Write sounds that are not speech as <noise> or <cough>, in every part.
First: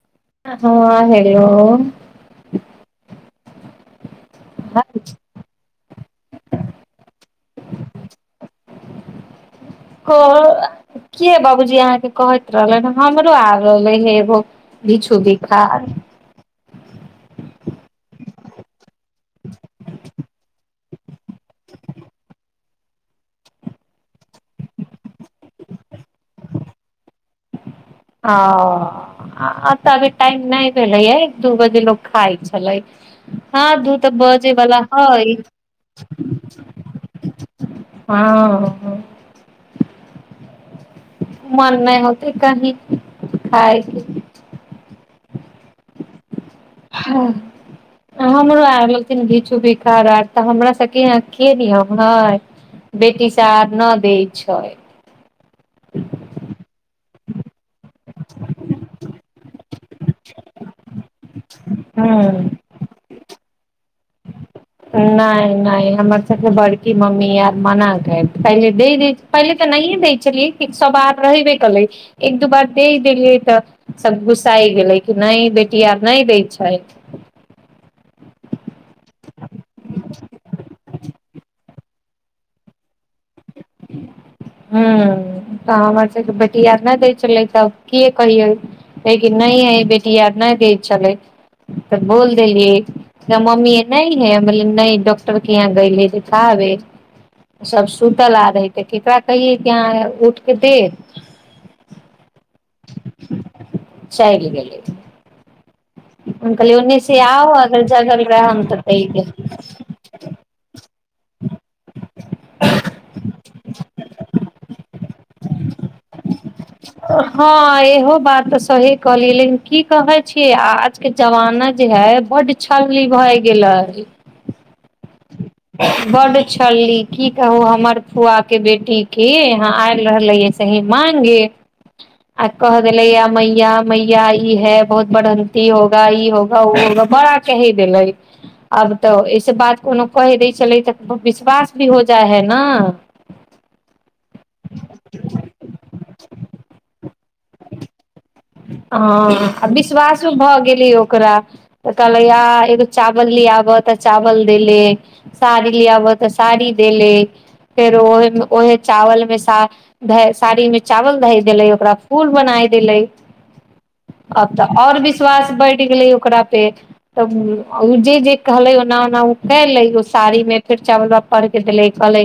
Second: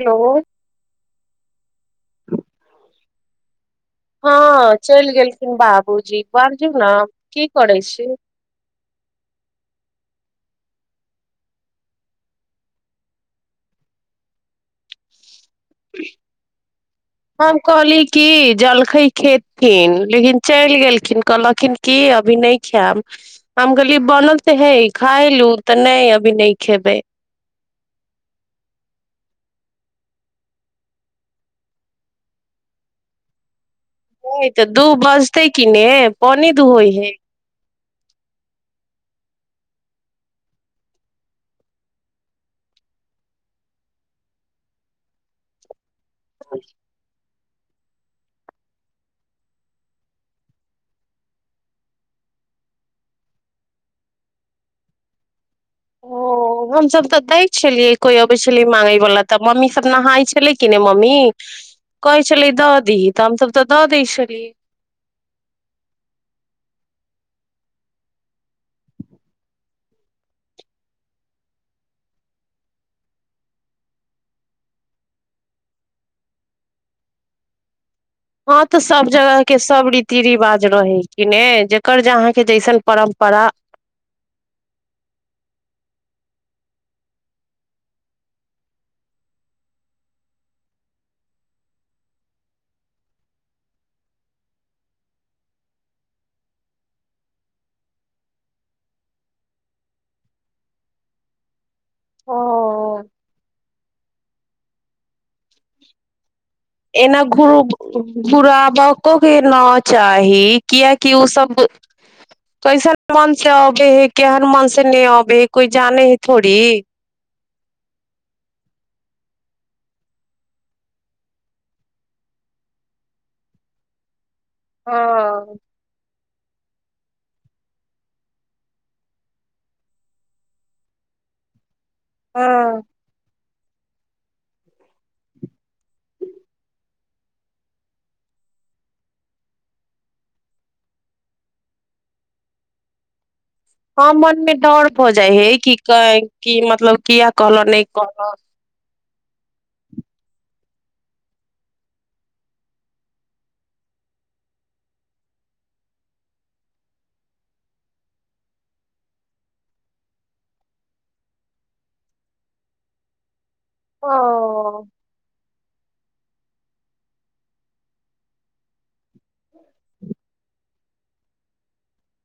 hello हँ hello हँ चलि गेलखिन बाबूजी बाजू ने की करै छी क ह बाबूजी अहाँके कहैत रहले हमरो आ रहले हे एगो भीछु भी हम कहली कि जलखै खेथिन लेकिन चलि गेलखिन कहलखिन क अभी नहि खायब हम कहलियी बनल तऽ हे खाय लू तऽ नहि अभी नहि खेबै ओ तऽ अभी टाइम नहि भेलैए एक दू बजे लोक खाइ छलै नहि तऽ दूह बजतै कि ने पान दुहै होय है हँ मन नहि होत कहि खायके हमरो आर लथिन भिचु भीखार आर तऽ हमरा सबके य के नियम है बेटी स आर न दै छै ओ हमसभ तऽ दै त नहााय छलै कि नेय मम्मी कहै ह छललै दऽ दीही त हम त तऽ दऽ दै छी नहि नहि हमर सब बड़की मम्मी आर मनााक पहिले द द पहिले तऽ नहिए दै छलियै कि सभ आर रहबे कलै एक दू बार दहि देलियै तऽ सभ गुस्सााय गेलै कि नहि बेटी आर नहि दै छथि हँ तऽ सब जगह के सब रीति रिवाज रहे कि ने जकर जे अहाँके जैसन परम्परा हुँ तऽ हमर सबके बेटी आर नहि दै छलै तऽ के कहिै नहि ह बेटी आर नहि दै छलै तऽ बोल देलियै त मम्मी नहि हे डॉक्टर के यहाँ गेबे सब सुतल आर दैतय केकरा कहि त उठके दे ह चइल गेल लेथ एना घ रहम तऽ दै घुराबको के देब न चाही कए कि ओ सभ कैसन मन से अबे है केहन मन से नहि अबे है कोई जाने है थोड़ी हँ इहो बात तऽ सही कहलियै लेकिन की कहै छीिय आजके जमाना जे है बड्ड छललली भए गेलै ह पूछली की कहू हमर फुआके बेटीके यहाँ आयल रहलै सही मागे आ कह हँ देलै य मैया मैया ई है बहुत बढ़न्तीी होगा ई होगा ओ होगा बड़ा की देले अब तऽ ऐस बात कोनो कहि दै छलै तऽ विश्वास भी हो जाइ हइ ने हँ मन मे डर भऽ जाइ हे कि क मतलब क कल नहि कल हँ आ विश्वासो भऽ गेली ओकरा तऽ कहलै आ एगो चावल ले आबह तऽ चावल देले साड़ी ले आबह तऽ साड़ी देेले फेर ओहे ओहे चावलमे सा साड़ीमे चावल धए देले ओकरा पूल बनाय देलै अब तऽ ओ आओर विश्वास बढ़ गेले ओकरा पे जे जे कहले ओना ओना उ कले साड़ी मे फेर चावल बाब पढ़ के देले कहले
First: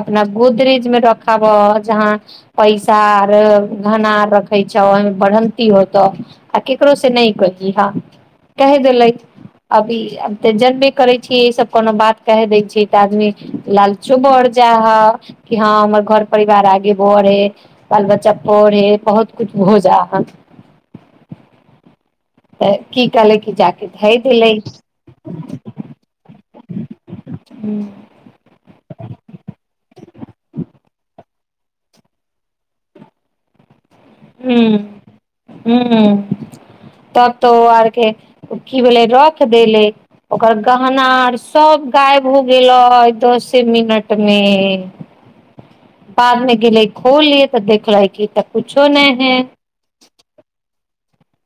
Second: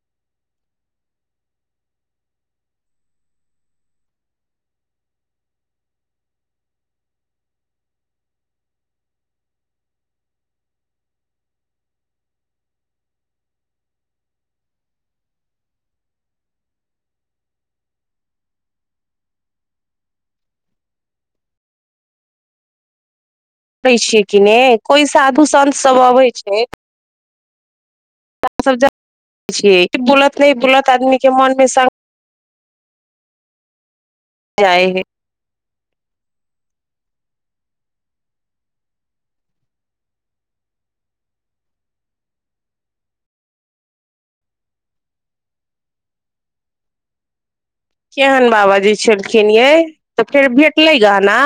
अपना गोदरेज मे रखाब जहाँ पैसा आर घना रे छ ओहि बढ़ंती होतौ आ केकरो से नहि की ह कहि देले अभी तऽ जनबे करै छीिय ई सब कोनो बात क दै छै तऽ आदमी लालचो बढ़ जा ह कि हँ हमर घर परिवार आगे बढ़े बाल बच्चा पढ़े बहुत कछु भ जा तऽ की कहलै कि जाके करै धइ छियै कि देलै नहि कोइ साधु सन्त सभ अबै छै हू सभ छ बुलत नहि बुलत आदमीके मोनमे स् ह जाइ हे ह तब तो आर के की भेले रख देले ओकर गहना आर सभ गायब हो गेलै दसे मिनट मे बादमे गेलै खोल लिय केहन बाबाजी छलखिन ये तऽ फेर भेट फेर मिलाई गहना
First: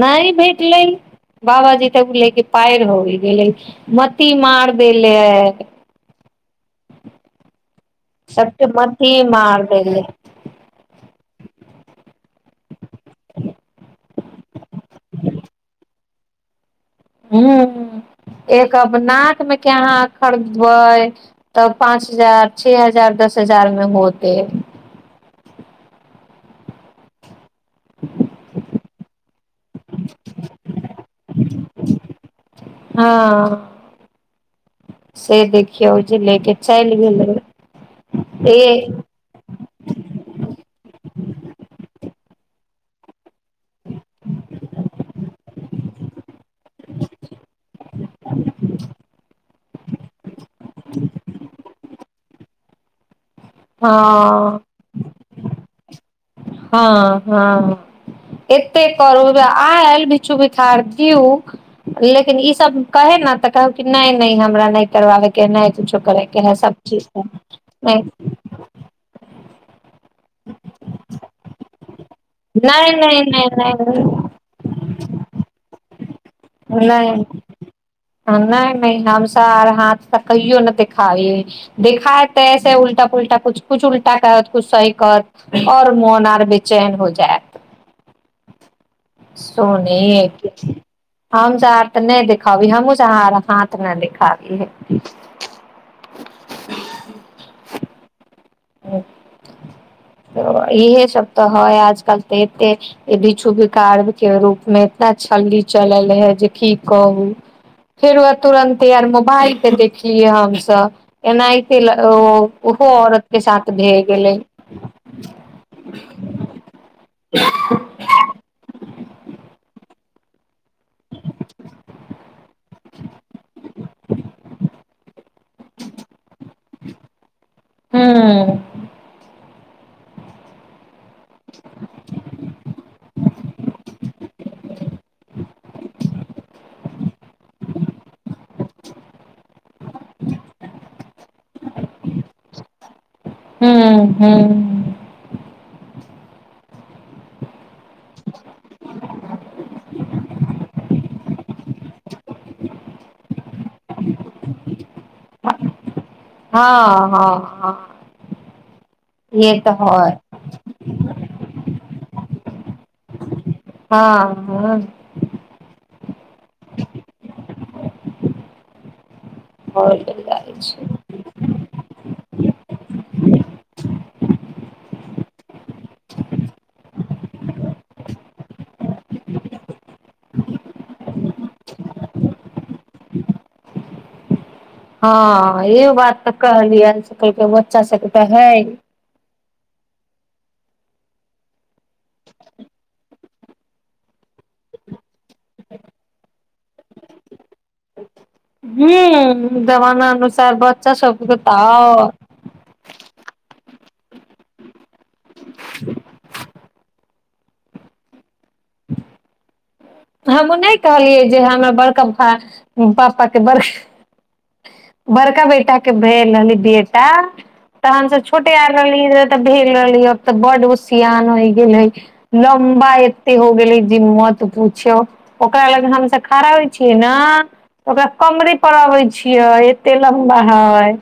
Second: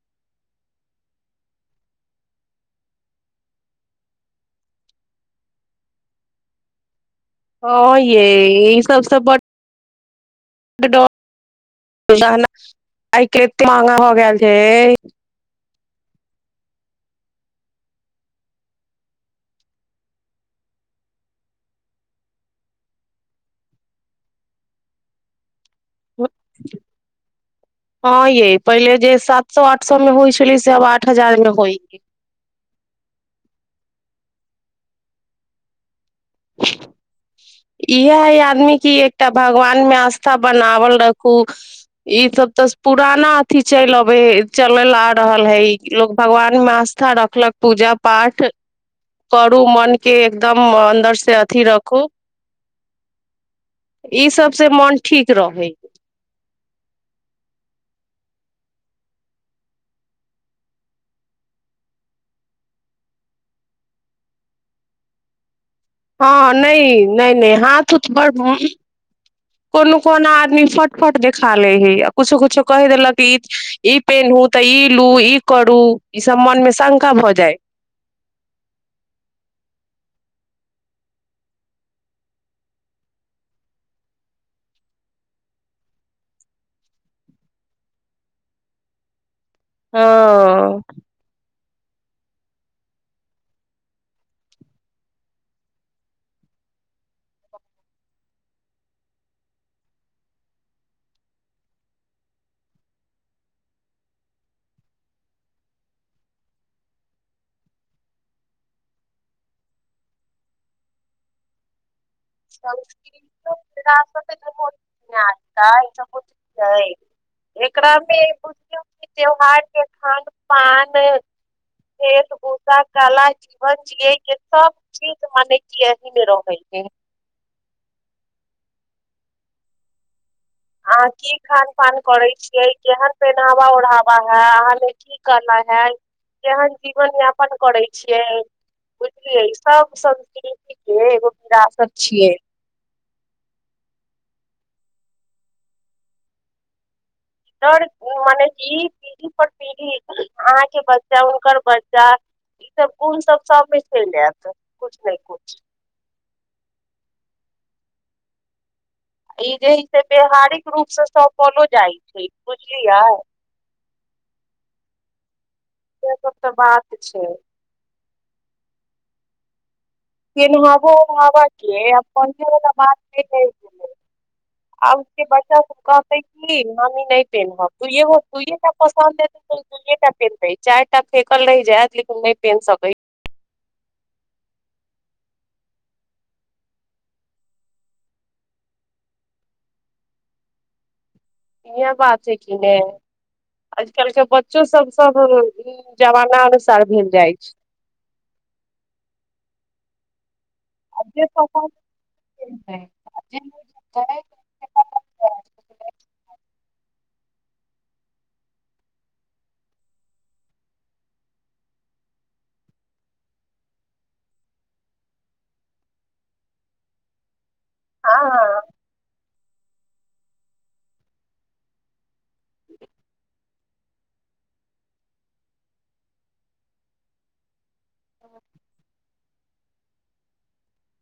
नहि भेटलै बाबाजी तऽ बुललै कि पार होय गेलै मत्ती मारि देलै ह ये ई सबस ब मार देले आइ महगा हो गेल छ ह्म एक नाकमे के अहाँ खरीदबै तऽ पाँच हजार छओ हजार दस हजारमे होतै ओ हँ य पहिल जे एक स आठ सए मे होइ छलै से आब आ अठ हजार मे होई हँ से देखि इह हय ए आदमी कि एकटा भगवान मे आस्था बनावल रखू ई सब त पुराना इति चल लबे चल ल आ रहल है लोग भगवान में आस्था रखलक पूजा पाठ करू मन के एकदम अन्दर से से अथी रखू ई हँ सबसँ मन ठीक रहैए हँ हँ एते करू आयल बिचछू बिखार दिउ लेकिन ई सभ कहे ने तऽ कह नहि नहि हमरा नहि करबाबेके नहि कुछो करे के हँ है सब नहि चीज नहि नहि हाथ उथ बड़ कोनो को आदी फट देखा लै है कछो कछो क नहि देलक नहि नहि पेन् तऽ ल ई करू ई सभ मन नहि शका नहि भऽइ नहि नहि हमस आर हाथ तऽ कहियो न देखाइ देखखा तैसे उलटा पुलटा कुछ कुछ उल्टा क कु स कर आओर मोन आर बेचैन हो जायत हँ सोनी ह हम जा तऽ नहि दिखाबी हमहुू जहाँ तऽ नहि दिखाबी है इहे सभ तऽ है आजकल तऽ एते भिक्षुभिकार के रूप मे एतना छलली चलल हे जे की कहू फेरो तुरंते आर मोबाइल पे देखलियै हमसभ एनाहिते ओ ओहो औरत साथ भए गेलै एकरा मे बुझल त्यौहार खान पान खेल भूषा कला जीवन जियै के सब चीज मने क अह मे रहै ह हँ आ की खान पान करै छियै केहन पहिनावा ओढ़ावा है अहाँ मे की केना है केहन जीवन यापन करै छियै बुझलियै सभ सम्त एगो विरासत छियै हू हू र मने ई पीढ़ी पर पीढ़ी अहाँके ब चा हुनकर बच्चा ईसभ गुण सब सबमे चलि आयत किछ ने किछ हँ हँ हँ ई ये जे तऽ है से हय व्याववहारिक रूप से सौपलो जाइ स बुझल या हँ हँ सेसभ तऽ बात छै होल जाइ बात गेल छै <unintelligible> आबके बच्चा सब कहतै कि मम्मी नहि पेन्हब त दुूइयए टा पसन्द हेतै त दुूइएटा पेन्हतै चारि टा फेकल रहि जायत लेकिन नहि पेन्ह सकै हँ इ बात तऽ कहलियै आकलके बच्चा सभके तऽ है इह बात छै की नहि आजकल के बच्चो सब सब ह जमाना अनुसार भेल जाइ छै सार बच्चा जे सबके पसन्द दओ त <unintelligible> हमहूँ नहि कहलियै जे हमरा बड़का भाय पापाके बड़का बड़का बेटााके भेल रहली बेटा तऽ हमसभ छोटे हँ आल रहली रह त भेल रहलै आब तऽ बड उसियान होय गेल है लमबा एते हो गेली जी मत पूछौ ओकरा लग हमस खड़ा होइ छियै ने ओकरा कमरे पर अबै छै छियै एते लम्बा हइ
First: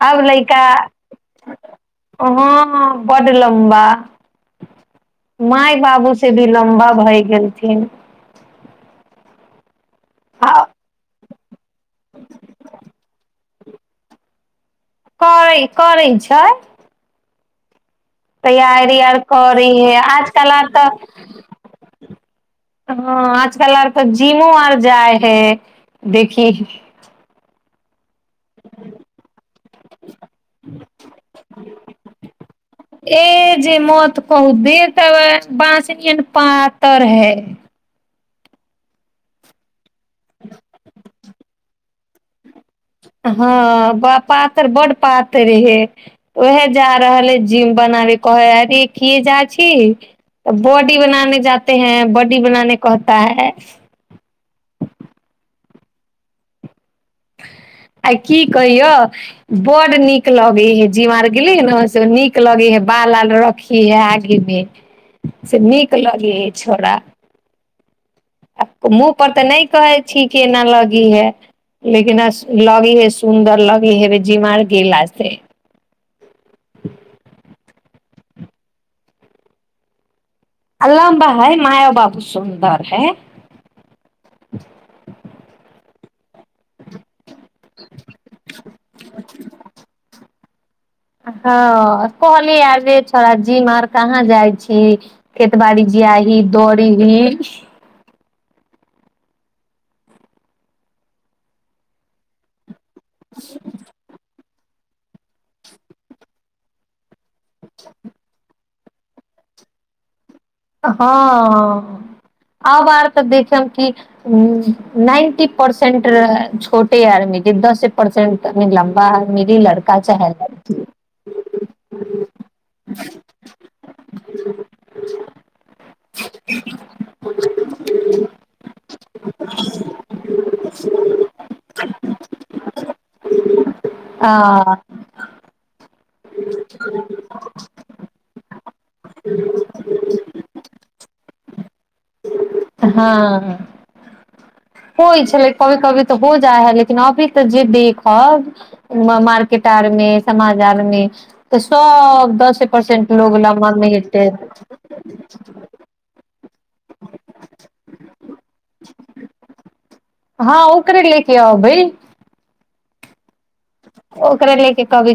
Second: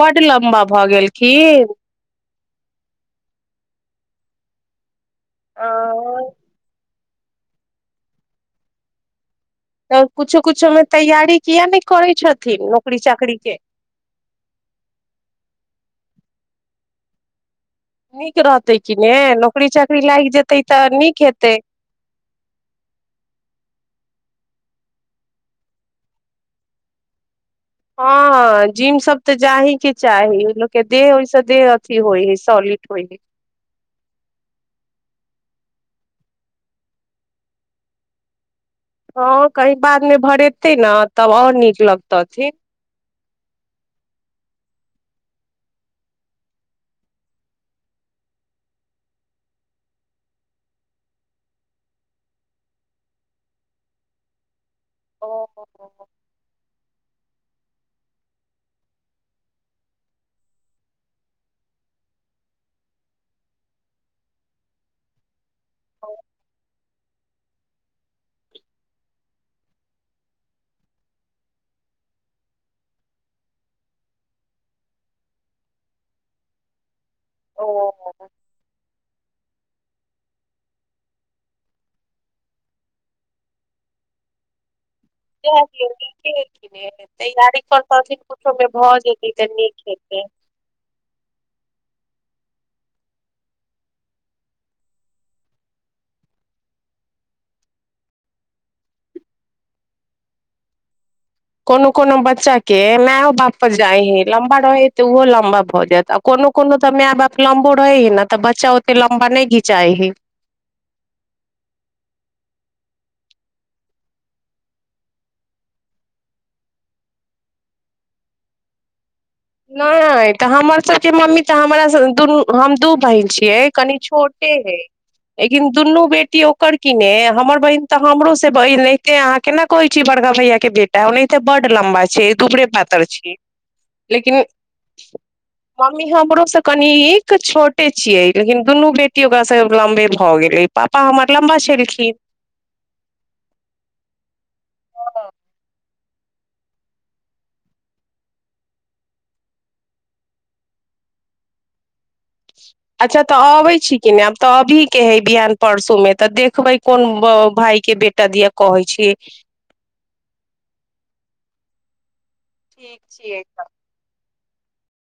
बड्ड लम्बा भऽ गेलखिन हँ ह बड लम्बा अ माय बाबू से भी लम्बा होइ गेलथिन तऽर कुछो आ कुछो मे तैयारी किया ने करै छथिन नौकरी चाकरी के करै करै छै नीक रहतै कि तैयारी ने आर करी नौकरी है चाकरी लागि जेतै आजकर नीक तऽ हेतै हजकलर तऽ जिमो आर जाइ हइ देखी हँ जिम सब तऽ जाहि के चाही लोकके देह ओहिसँ देह अथि होइ है सॉलिड होइ हइ ए बाँसनी नियन पातर है ओ कहिं बाद मे भरेते ने तब आओर नीक लगतै कथी हँ पातर बड पातर हे उएह जा रहल है जिम बनाबे कहै अरे किए जा छी तऽ बॉडी बनाान जाे हैं बॉडी बनााने कहता है ओ आ की कहियो बड्ड नीक लगै हे जिम आर गेलीै ने से नीक लगे हे बाल आाल रखी हे आगेमे से नीक लगे हे छोड़ा आ मुूँहपर तऽ नहि कहै छी के एना लगी हे लेकिन लगी हे सुन्दर लगी हे व जिमार गेलासँ ह <inaudible> ओ आ लम्बा हइ जा दियो नीके छी ने तैयारी करतथिन किुछोमे भऽ जेतीै तऽ नीक हेतै हँ कहलियै आ जेे छोड़ जीम आर कहाँ जाइ छी खेतबाड़ी जियाही दौड़ही कोनो कोनो बच्चा कें माओ बाप जाइ हइ लम्बा रहै तऽ ओहो लमबा भ जायत आ कोनो कोनो त माय बाप लमबो रहै ही ने त बच्चायोत लम्बा नहि घिचाए हे हँ आब आर तऽ देखब कि नाइन्टी परसेंट छोटे आरमे जे दसे परसेंटनि लम्बा आदमी लड़का चाहे नहि तऽ लड़की हमर सबके मम्मी तऽ हमर दुनू हम दू बहन छियै कनि छोटे हे लेकिन दुनू बेटी ओकर कि ने हमर बहिन तऽ हमरो से बहि एते अहाँ केना कहैत छीिय बड़का भैयाक के बेटा ओनाहिते बड्ड लम्बा छै दुबरे पातर छीियै आ लेकिन हमी हमरो से कनिक छोटे छियै लेकिन दुनू बेटी ओकरा से लम्बे भऽ गेले प पापा हमर लम्बा छलखिर हँ होइ छलै कभी कभी तऽ हो जाइ है लेकिन अभी तऽ जे देखब मार्केट आर मे समाज आर मे तऽ सब दसे परसेंट अच्छा लोग तऽ लम्बा अबै मे छी की नहि हेतै आब तऽ अभी के हइ बिहान परसू मे तऽ देखबै कोन भई के बेटा दिया कहै छी भइ ठीक छियै तऽ ओकररा ले क कब